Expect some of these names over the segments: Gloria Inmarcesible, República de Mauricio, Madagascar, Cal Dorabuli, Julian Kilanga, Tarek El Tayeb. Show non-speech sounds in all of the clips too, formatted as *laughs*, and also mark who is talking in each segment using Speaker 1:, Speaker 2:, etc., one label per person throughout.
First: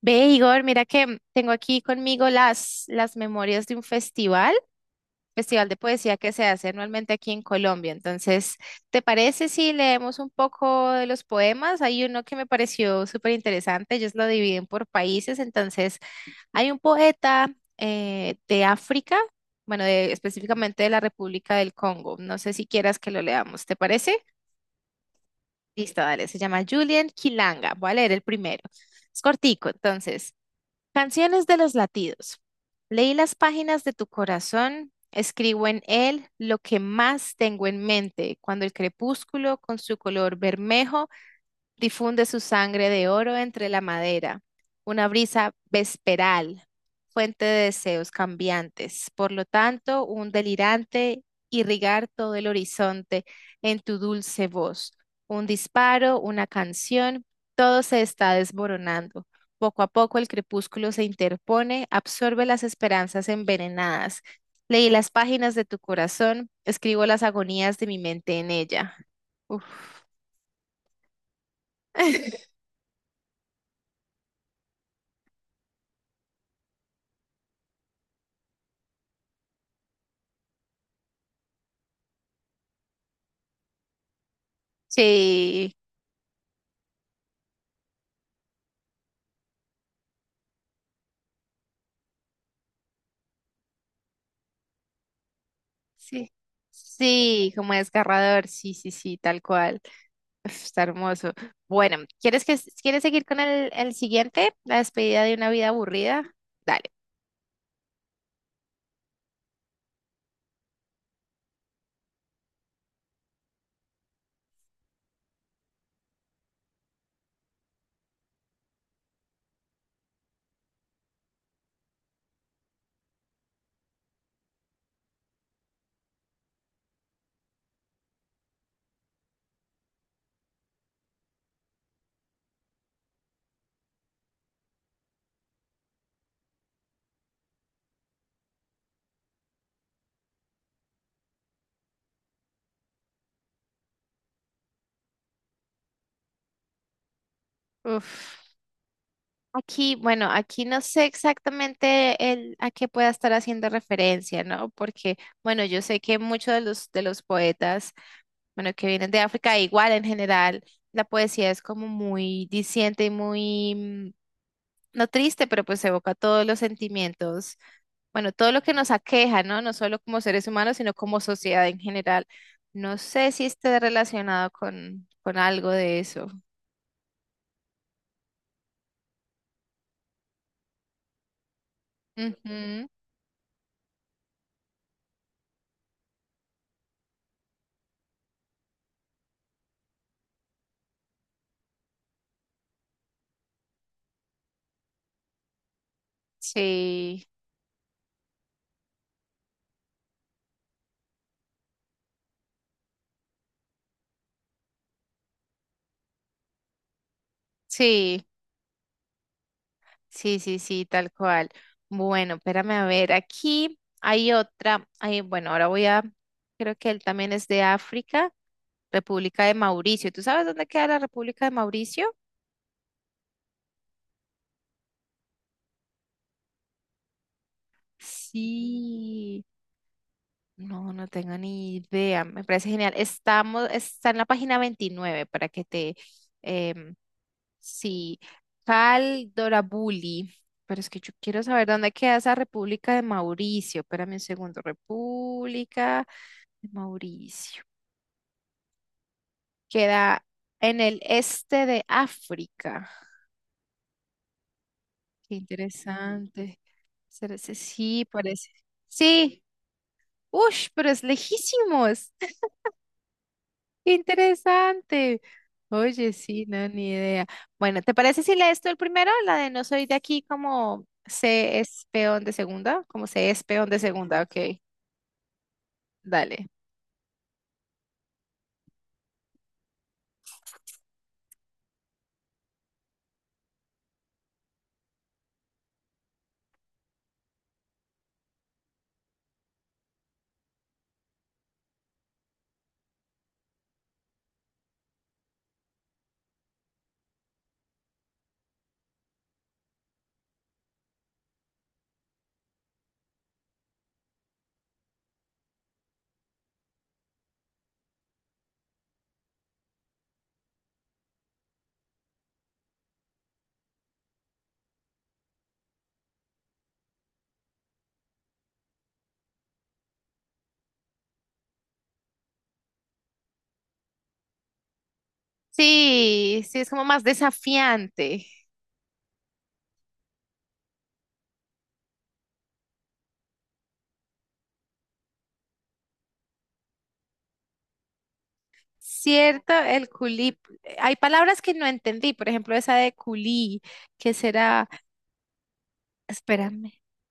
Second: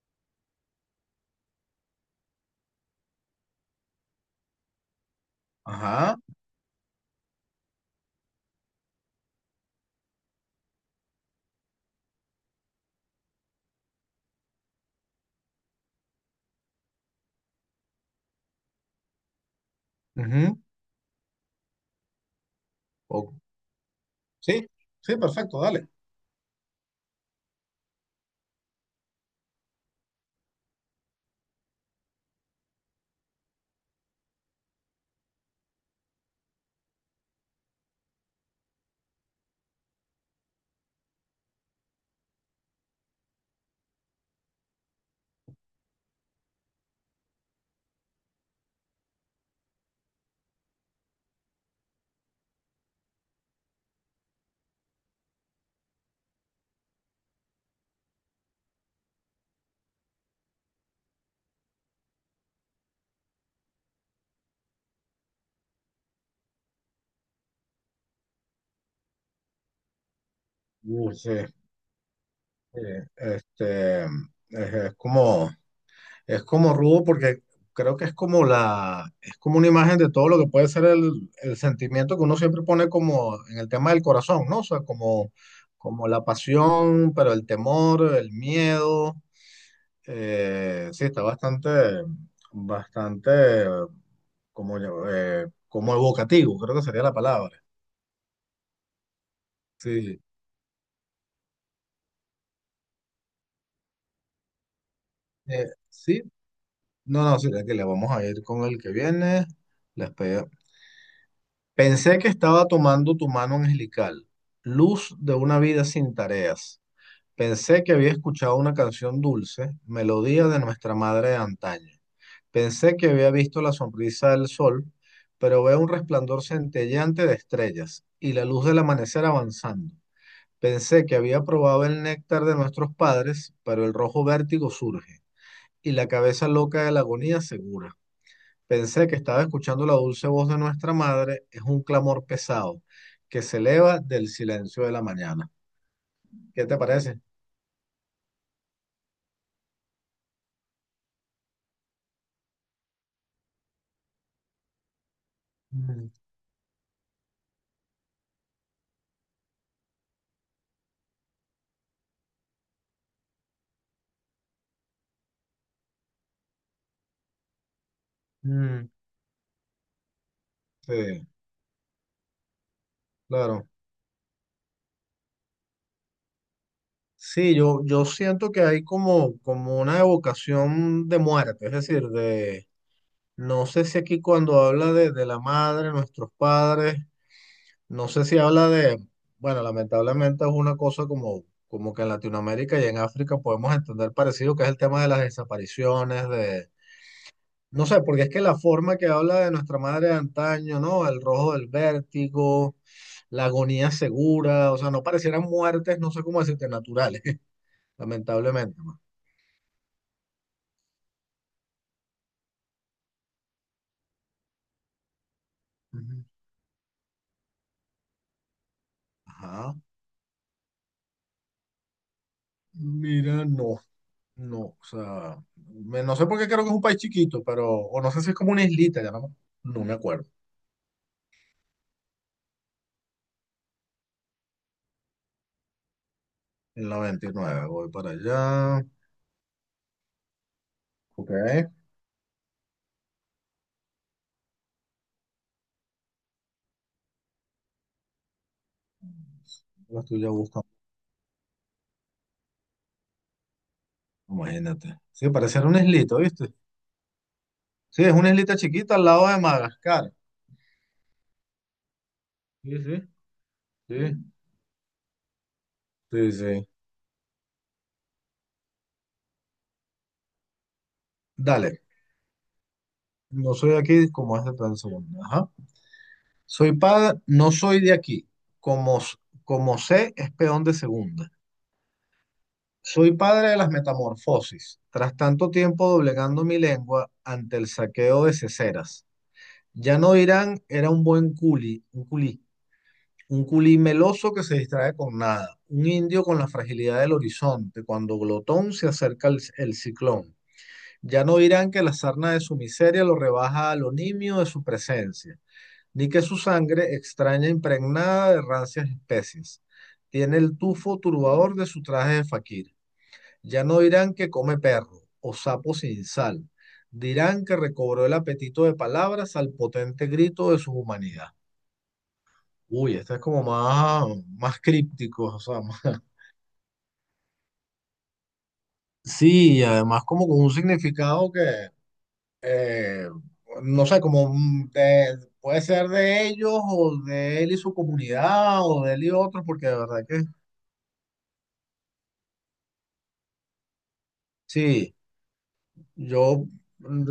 Speaker 1: Ve, Igor, mira que tengo aquí conmigo las memorias de un festival de poesía
Speaker 2: Ajá.
Speaker 1: que se hace anualmente aquí en Colombia. Entonces, ¿te parece si leemos un poco de los poemas? Hay uno que me pareció súper interesante, ellos lo dividen por países. Entonces, hay un poeta de África, bueno,
Speaker 2: Ujú.
Speaker 1: específicamente de la República del Congo. No sé si quieras que lo
Speaker 2: o-
Speaker 1: leamos, ¿te parece?
Speaker 2: sí, sí, perfecto, dale.
Speaker 1: Listo, dale, se llama Julian Kilanga. Voy a leer el primero. Es cortico, entonces. Canciones de los latidos. Leí las páginas de tu corazón, escribo en él lo que más tengo en mente, cuando el crepúsculo con su color bermejo difunde su sangre de oro entre la madera, una brisa vesperal, fuente de deseos cambiantes. Por lo tanto, un delirante irrigar todo el horizonte en tu dulce voz. Un disparo, una canción, todo se está desmoronando. Poco a poco el crepúsculo se interpone, absorbe las esperanzas envenenadas. Leí las páginas de tu corazón, escribo las agonías de mi mente en ella. Uf.
Speaker 2: Sí,
Speaker 1: *laughs*
Speaker 2: sí, este, es, es como, es como rudo porque creo que es como es como una imagen de todo lo que puede ser el sentimiento que uno siempre pone como en el tema del corazón, ¿no? O sea, como,
Speaker 1: Sí.
Speaker 2: como la pasión, pero el temor, el miedo. Sí, está bastante, bastante como, como
Speaker 1: Sí.
Speaker 2: evocativo, creo que sería la
Speaker 1: Sí,
Speaker 2: palabra.
Speaker 1: como desgarrador, sí, sí, sí, tal cual.
Speaker 2: Sí,
Speaker 1: Uf, está hermoso. Bueno, ¿quieres que quieres seguir con el siguiente? La despedida de una vida
Speaker 2: sí.
Speaker 1: aburrida. Dale.
Speaker 2: No, no, Sí, que le vamos a ir con el que viene. La espe- Pensé que estaba tomando tu mano angelical, luz de una vida sin tareas. Pensé que había escuchado una canción dulce, melodía de nuestra madre de antaño. Pensé que había visto la sonrisa del sol, pero veo un resplandor centelleante de estrellas y la luz del amanecer avanzando. Pensé que había probado el néctar de nuestros padres, pero el rojo vértigo surge y la cabeza loca de la agonía segura. Pensé que estaba escuchando la dulce voz de nuestra madre, es un clamor pesado que se eleva del silencio de la mañana. ¿Qué te parece?
Speaker 1: Uf. Aquí, bueno, aquí no sé exactamente a qué pueda estar haciendo referencia, ¿no? Porque, bueno, yo sé
Speaker 2: Mm,
Speaker 1: que muchos de los poetas, bueno, que vienen de África, igual en general, la poesía es como muy diciente y muy, no triste, pero pues evoca todos los sentimientos bueno, todo lo que
Speaker 2: mm.
Speaker 1: nos aqueja, ¿no? No solo como seres humanos, sino como
Speaker 2: Sí,
Speaker 1: sociedad en general. No sé si
Speaker 2: claro.
Speaker 1: esté relacionado con algo de eso.
Speaker 2: Sí, yo siento que hay como, como una evocación de muerte, es decir,
Speaker 1: Ujú,
Speaker 2: no sé si aquí cuando habla de la madre, nuestros padres, no sé si habla de, bueno, lamentablemente es una cosa como, como que en Latinoamérica y en África podemos entender parecido, que es el tema de las desapariciones, de...
Speaker 1: sí,
Speaker 2: No sé, porque es que la forma que habla de nuestra madre de antaño, ¿no? El rojo del vértigo, la agonía segura, o sea, no parecieran muertes, no sé cómo decirte, naturales, *laughs*
Speaker 1: sí,
Speaker 2: lamentablemente, ¿no?
Speaker 1: sí, sí, sí, tal cual. Bueno, espérame a ver, aquí hay otra, bueno,
Speaker 2: Ujú.
Speaker 1: creo que él también es de África, República de
Speaker 2: Ajá.
Speaker 1: Mauricio. ¿Tú sabes dónde queda la República de Mauricio?
Speaker 2: Mira, no, no, o sea, no sé por qué creo que es un país chiquito, pero, o no sé si es como una islita, ya no,
Speaker 1: Sí.
Speaker 2: no me acuerdo.
Speaker 1: No, no tengo ni idea. Me parece genial. Está en la página 29 para que te...
Speaker 2: En
Speaker 1: em,
Speaker 2: la veintinueve voy para
Speaker 1: sí,
Speaker 2: allá.
Speaker 1: Cal Dorabuli. Pero es que yo
Speaker 2: Ok.
Speaker 1: quiero saber dónde queda esa República de Mauricio. Espérame un segundo. República de Mauricio.
Speaker 2: Lo estoy
Speaker 1: Queda
Speaker 2: ya buscando,
Speaker 1: en el este de África.
Speaker 2: imagínate. Sí,
Speaker 1: Qué
Speaker 2: parece ser una islita, ¿viste?
Speaker 1: interesante.
Speaker 2: Sí,
Speaker 1: Sí,
Speaker 2: es una
Speaker 1: parece.
Speaker 2: islita chiquita al lado de
Speaker 1: Sí.
Speaker 2: Madagascar.
Speaker 1: Ush, pero es lejísimos.
Speaker 2: Sí, sí,
Speaker 1: ¡Qué
Speaker 2: sí,
Speaker 1: interesante! Oye,
Speaker 2: sí,
Speaker 1: sí,
Speaker 2: sí.
Speaker 1: no, ni idea. Bueno, ¿te parece si lees tú el primero? La de no soy de aquí como se
Speaker 2: Dale,
Speaker 1: es peón de segunda, como se es
Speaker 2: no
Speaker 1: peón
Speaker 2: soy
Speaker 1: de
Speaker 2: de aquí,
Speaker 1: segunda,
Speaker 2: como es de
Speaker 1: ok,
Speaker 2: plan segundo. Ajá.
Speaker 1: dale.
Speaker 2: Soy padre, no soy de aquí, como, s- como sé, es peón de segunda. Soy padre de las metamorfosis, tras tanto tiempo doblegando mi lengua ante el saqueo de ceceras. Ya no dirán, era un buen un culí meloso que se distrae con nada, un indio con la fragilidad del horizonte, cuando glotón se acerca el ciclón. Ya no dirán que la sarna de su miseria lo rebaja al nimio de su presencia, ni que su sangre, extraña e impregnada de rancias especies, tiene el tufo turbador de su traje de faquir. Ya no dirán que come perro o sapo sin sal, dirán que recobró el apetito de palabras al potente grito de su humanidad. Uy, este es como más, más críptico, o sea, *laughs*
Speaker 1: Sí, sí, es como más desafiante.
Speaker 2: sí, y además como con un significado que eh, no sé, puede ser de ellos o de él y su comunidad o de él y otros,
Speaker 1: Cierto,
Speaker 2: porque de
Speaker 1: el
Speaker 2: verdad que
Speaker 1: culí. Hay palabras que no entendí, por ejemplo, esa de culí, que será,
Speaker 2: sí, yo,
Speaker 1: espérame.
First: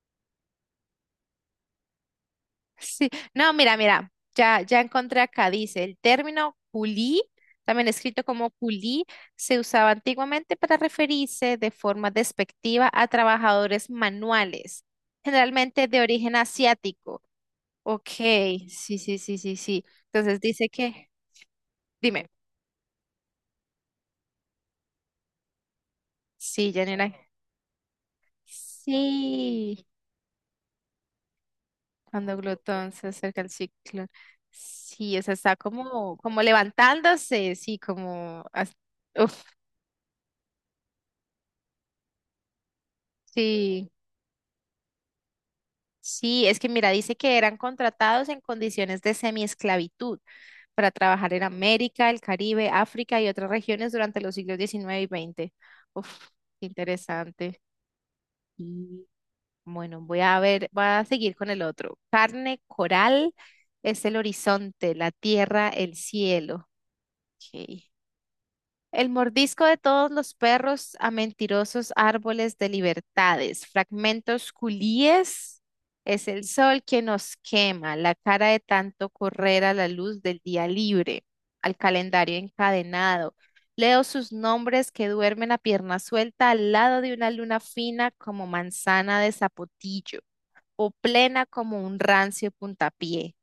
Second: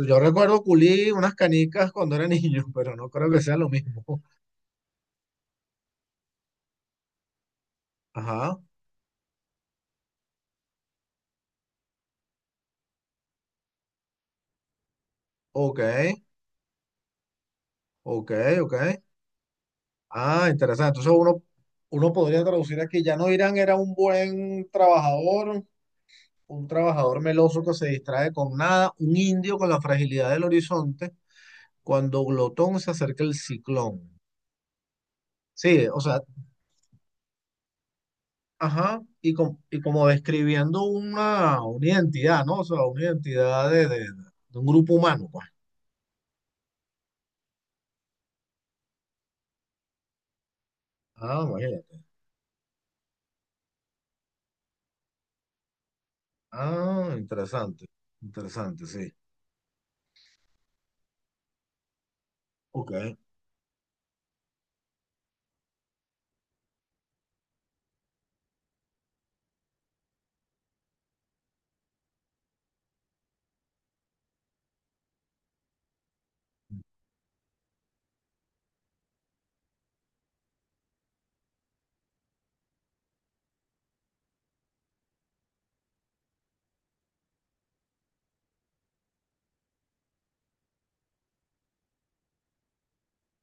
Speaker 2: yo recuerdo culí unas canicas cuando era niño, *laughs* pero no
Speaker 1: Sí,
Speaker 2: creo que
Speaker 1: no,
Speaker 2: sea lo
Speaker 1: mira,
Speaker 2: mismo.
Speaker 1: mira, ya encontré acá, dice, el término culí, también escrito como
Speaker 2: Ajá,
Speaker 1: culí, se usaba antiguamente para referirse de forma despectiva a trabajadores manuales,
Speaker 2: ok,
Speaker 1: generalmente de origen asiático. Ok,
Speaker 2: ok, ok.
Speaker 1: sí, sí, sí, sí, sí. Entonces
Speaker 2: Ah,
Speaker 1: dice
Speaker 2: interesante.
Speaker 1: que,
Speaker 2: Uno
Speaker 1: dime,
Speaker 2: podría traducir aquí, ya no Irán era un buen trabajador, un
Speaker 1: sí, Janina.
Speaker 2: trabajador meloso que se distrae con nada, un indio con la
Speaker 1: Sí,
Speaker 2: fragilidad del horizonte cuando
Speaker 1: cuando
Speaker 2: Glotón se
Speaker 1: glotón se
Speaker 2: acerca el
Speaker 1: acerca al ciclo.
Speaker 2: ciclón.
Speaker 1: Sí, o sea, está
Speaker 2: Sí, o
Speaker 1: como,
Speaker 2: sea,
Speaker 1: como levantándose, sí, como,
Speaker 2: ajá,
Speaker 1: uf,
Speaker 2: y como describiendo una identidad, ¿no? O sea, una identidad
Speaker 1: sí.
Speaker 2: de un grupo humano, pues.
Speaker 1: Sí, es que mira, dice que eran contratados en condiciones de semiesclavitud para trabajar en
Speaker 2: Ah, imagínate.
Speaker 1: América, el Caribe, África y otras regiones durante los siglos XIX y XX. Uf, qué
Speaker 2: Ah,
Speaker 1: interesante.
Speaker 2: interesante, interesante,
Speaker 1: Y
Speaker 2: sí.
Speaker 1: bueno, voy a ver, voy a seguir con el otro. Carne
Speaker 2: Ok.
Speaker 1: coral es el horizonte, la tierra, el cielo. Ok. El mordisco de todos los perros a mentirosos árboles de libertades, fragmentos culíes, es el sol que nos quema, la cara de tanto correr a la luz del día libre, al calendario encadenado. Leo sus nombres que duermen a pierna suelta al lado de una luna fina como manzana de zapotillo o plena como un rancio puntapié.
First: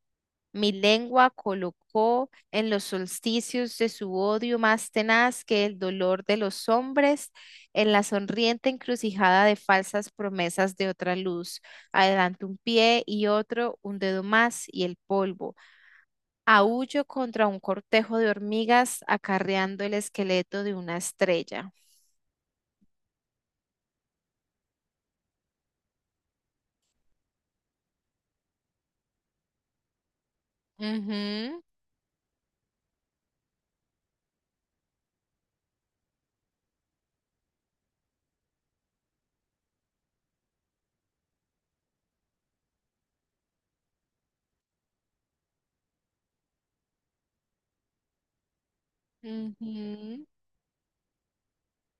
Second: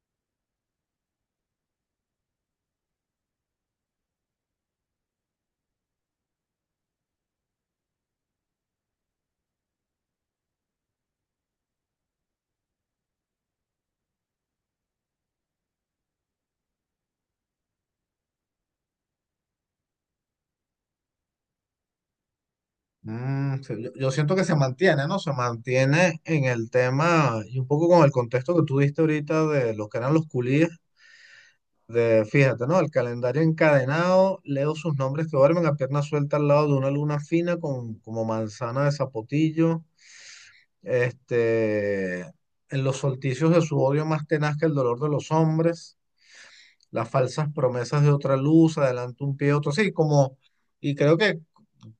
Speaker 1: Mi lengua colocó en los solsticios de su odio más tenaz que el dolor de los hombres, en la sonriente encrucijada de falsas promesas de otra luz. Adelante un pie y otro, un dedo más y el polvo. Aúllo contra un cortejo de hormigas acarreando el esqueleto de una estrella.
Speaker 2: Mm, sí, yo siento que se mantiene, ¿no? Se mantiene en el tema y un poco con el contexto que tú diste ahorita de lo que eran los culíes.
Speaker 1: Ujú,
Speaker 2: De, fíjate, ¿no? El calendario encadenado, leo sus nombres que duermen a pierna suelta al lado de una luna fina como manzana de zapotillo, este, en los solticios de su odio más tenaz que el dolor de los hombres, las falsas promesas de otra luz, adelante un pie, otro, sí,
Speaker 1: ujú.
Speaker 2: como, y creo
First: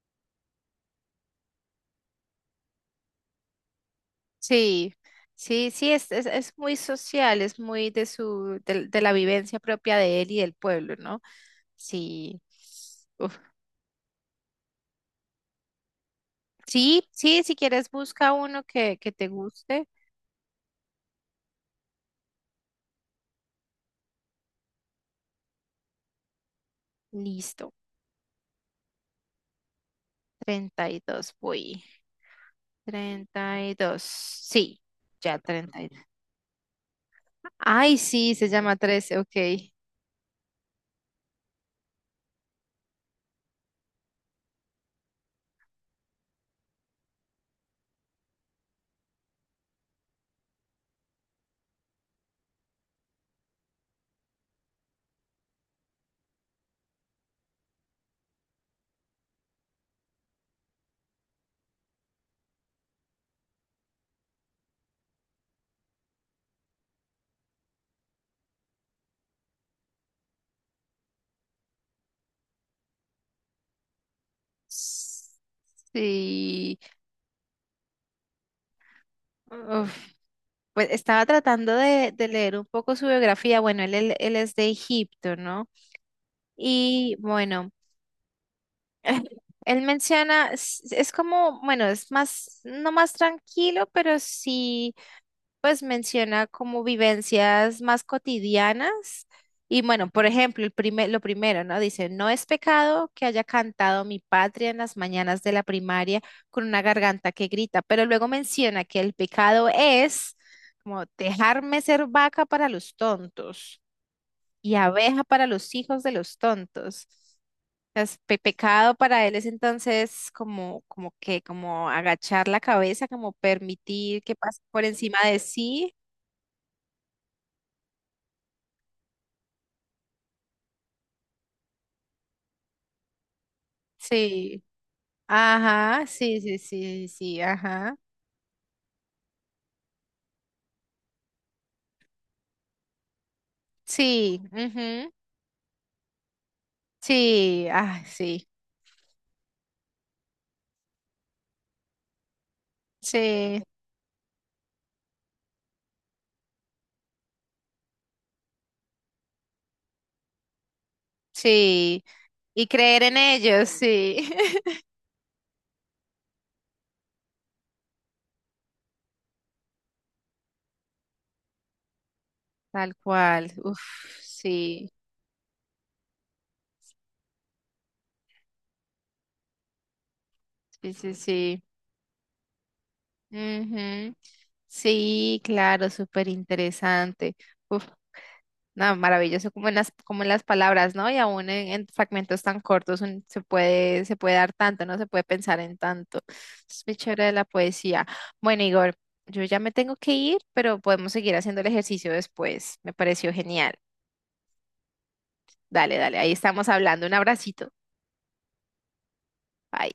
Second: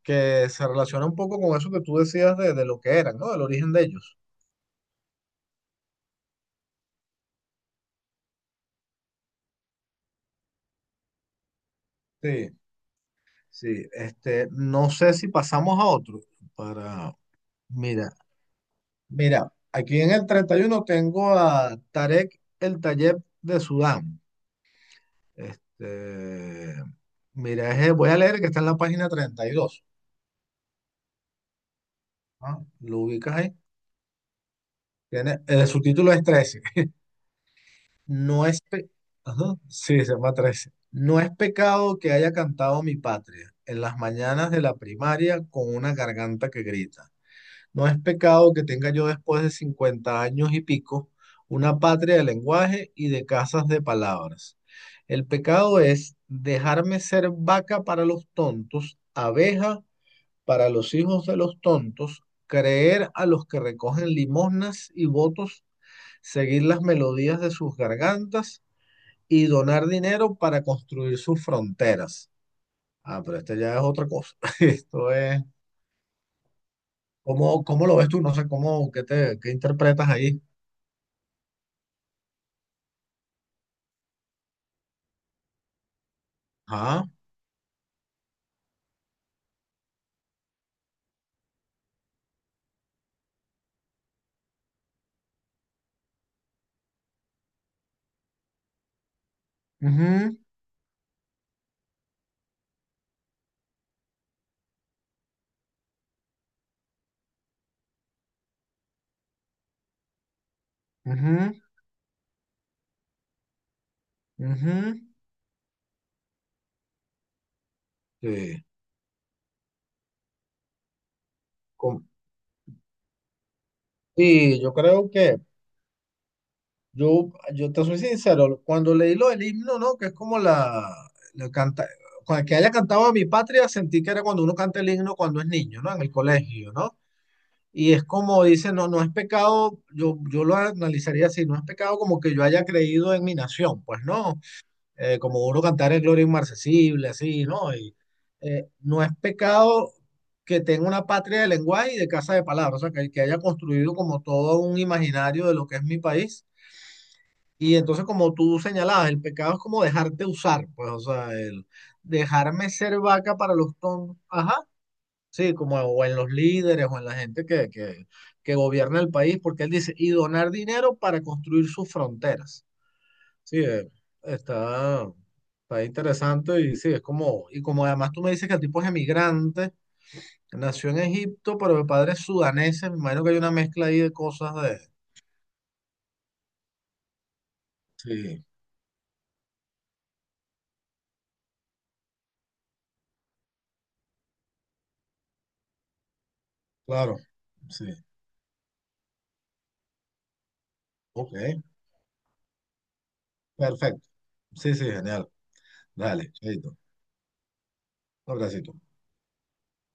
Speaker 2: que se relaciona un poco con eso que tú decías de lo que eran, ¿no? Del origen de ellos.
Speaker 1: Sí, sí, sí, es muy social, es muy de la vivencia propia de él y del pueblo, ¿no? Sí.
Speaker 2: Sí,
Speaker 1: Uf.
Speaker 2: sí, este, no sé si pasamos a otro
Speaker 1: Sí,
Speaker 2: para,
Speaker 1: sí, si quieres
Speaker 2: mira.
Speaker 1: busca uno que te
Speaker 2: Mira,
Speaker 1: guste.
Speaker 2: aquí en el 31 tengo a Tarek El Tayeb de Sudán. Este,
Speaker 1: Listo.
Speaker 2: mira, voy a leer que está en la página 32.
Speaker 1: 32, voy.
Speaker 2: ¿Ah? Lo ubicas ahí.
Speaker 1: 32, sí, ya
Speaker 2: Tiene, su
Speaker 1: 32.
Speaker 2: título es 13.
Speaker 1: Ay, sí,
Speaker 2: No
Speaker 1: se
Speaker 2: es
Speaker 1: llama
Speaker 2: pe-
Speaker 1: 13, ok.
Speaker 2: Ajá, sí, se llama 13. No es pecado que haya cantado mi patria en las mañanas de la primaria con una garganta que grita. No es pecado que tenga yo después de 50 años y pico una patria de lenguaje y de casas de palabras. El pecado es dejarme ser vaca para los tontos, abeja para los hijos de los tontos, creer a los que recogen limosnas y votos, seguir las melodías de sus gargantas y donar dinero para construir sus fronteras. Ah, pero este ya es otra cosa. *laughs* Esto es...
Speaker 1: Sí.
Speaker 2: ¿Cómo, cómo lo ves tú? No sé cómo, ¿qué te, qué
Speaker 1: Uf,
Speaker 2: interpretas ahí?
Speaker 1: pues estaba tratando de leer un poco su biografía. Bueno, él es de Egipto, ¿no?
Speaker 2: Ajá.
Speaker 1: Y bueno, *laughs* él menciona, es como, bueno, es más, no más tranquilo, pero sí, pues menciona como vivencias más cotidianas. Y bueno, por
Speaker 2: Ujú,
Speaker 1: ejemplo, lo primero, ¿no? Dice, no es pecado que haya cantado mi patria en las mañanas de la primaria con una garganta que grita, pero luego menciona que el pecado es como
Speaker 2: ujú,
Speaker 1: dejarme ser vaca para los tontos y
Speaker 2: ujú.
Speaker 1: abeja para los hijos de los tontos es
Speaker 2: Sí,
Speaker 1: pecado para él es entonces como, como que, como
Speaker 2: com-
Speaker 1: agachar la cabeza, como permitir que
Speaker 2: sí,
Speaker 1: pase
Speaker 2: yo
Speaker 1: por
Speaker 2: creo
Speaker 1: encima de
Speaker 2: que,
Speaker 1: sí.
Speaker 2: yo te soy sincero, cuando leí lo del himno, ¿no? Que es como la canta, que haya cantado a mi patria, sentí que era cuando uno
Speaker 1: Sí.
Speaker 2: canta el himno cuando es niño, ¿no? En
Speaker 1: Ajá,
Speaker 2: el
Speaker 1: sí, sí,
Speaker 2: colegio, ¿no?
Speaker 1: sí, sí,
Speaker 2: Y
Speaker 1: ajá.
Speaker 2: es como dice, no, no es pecado, yo lo analizaría así, no es pecado como que yo haya creído en mi nación, pues no.
Speaker 1: Sí, ujú,
Speaker 2: Como uno cantar el Gloria Inmarcesible, así,
Speaker 1: sí,
Speaker 2: ¿no? Y
Speaker 1: ah, sí,
Speaker 2: no es pecado que tenga una patria de lenguaje y de casa de palabras, o sea, que haya
Speaker 1: sí,
Speaker 2: construido como todo un imaginario de lo que es mi país. Y entonces, como tú señalabas, el pecado es como dejarte usar, pues, o sea, el
Speaker 1: sí. Y
Speaker 2: dejarme ser
Speaker 1: creer en
Speaker 2: vaca para
Speaker 1: ellos,
Speaker 2: los tontos,
Speaker 1: sí.
Speaker 2: ajá,
Speaker 1: *laughs*
Speaker 2: sí, como o en los líderes o en la gente que gobierna el país, porque él dice, y donar dinero para construir sus fronteras.
Speaker 1: Tal cual.
Speaker 2: Sí,
Speaker 1: Uf, sí,
Speaker 2: está, está interesante y sí, es como, y como además tú me dices que el tipo es emigrante, nació
Speaker 1: sí,
Speaker 2: en
Speaker 1: sí,
Speaker 2: Egipto,
Speaker 1: sí.
Speaker 2: pero de padres sudaneses, me imagino que hay una mezcla ahí de
Speaker 1: Ujú.
Speaker 2: cosas de...
Speaker 1: Sí, claro, súper interesante.
Speaker 2: Sí,
Speaker 1: No, maravilloso como en como en las palabras, ¿no? Y aún en fragmentos tan cortos se puede, dar tanto, ¿no? Se puede pensar en tanto. Es muy
Speaker 2: claro,
Speaker 1: chévere de la
Speaker 2: sí,
Speaker 1: poesía. Bueno, Igor, yo ya me tengo que ir, pero podemos
Speaker 2: ok,
Speaker 1: seguir haciendo el ejercicio después. Me pareció genial.
Speaker 2: perfecto, sí, sí, genial,
Speaker 1: Dale, dale, ahí
Speaker 2: dale,
Speaker 1: estamos
Speaker 2: chaito,
Speaker 1: hablando. Un abracito.
Speaker 2: un abracito.
Speaker 1: Bye.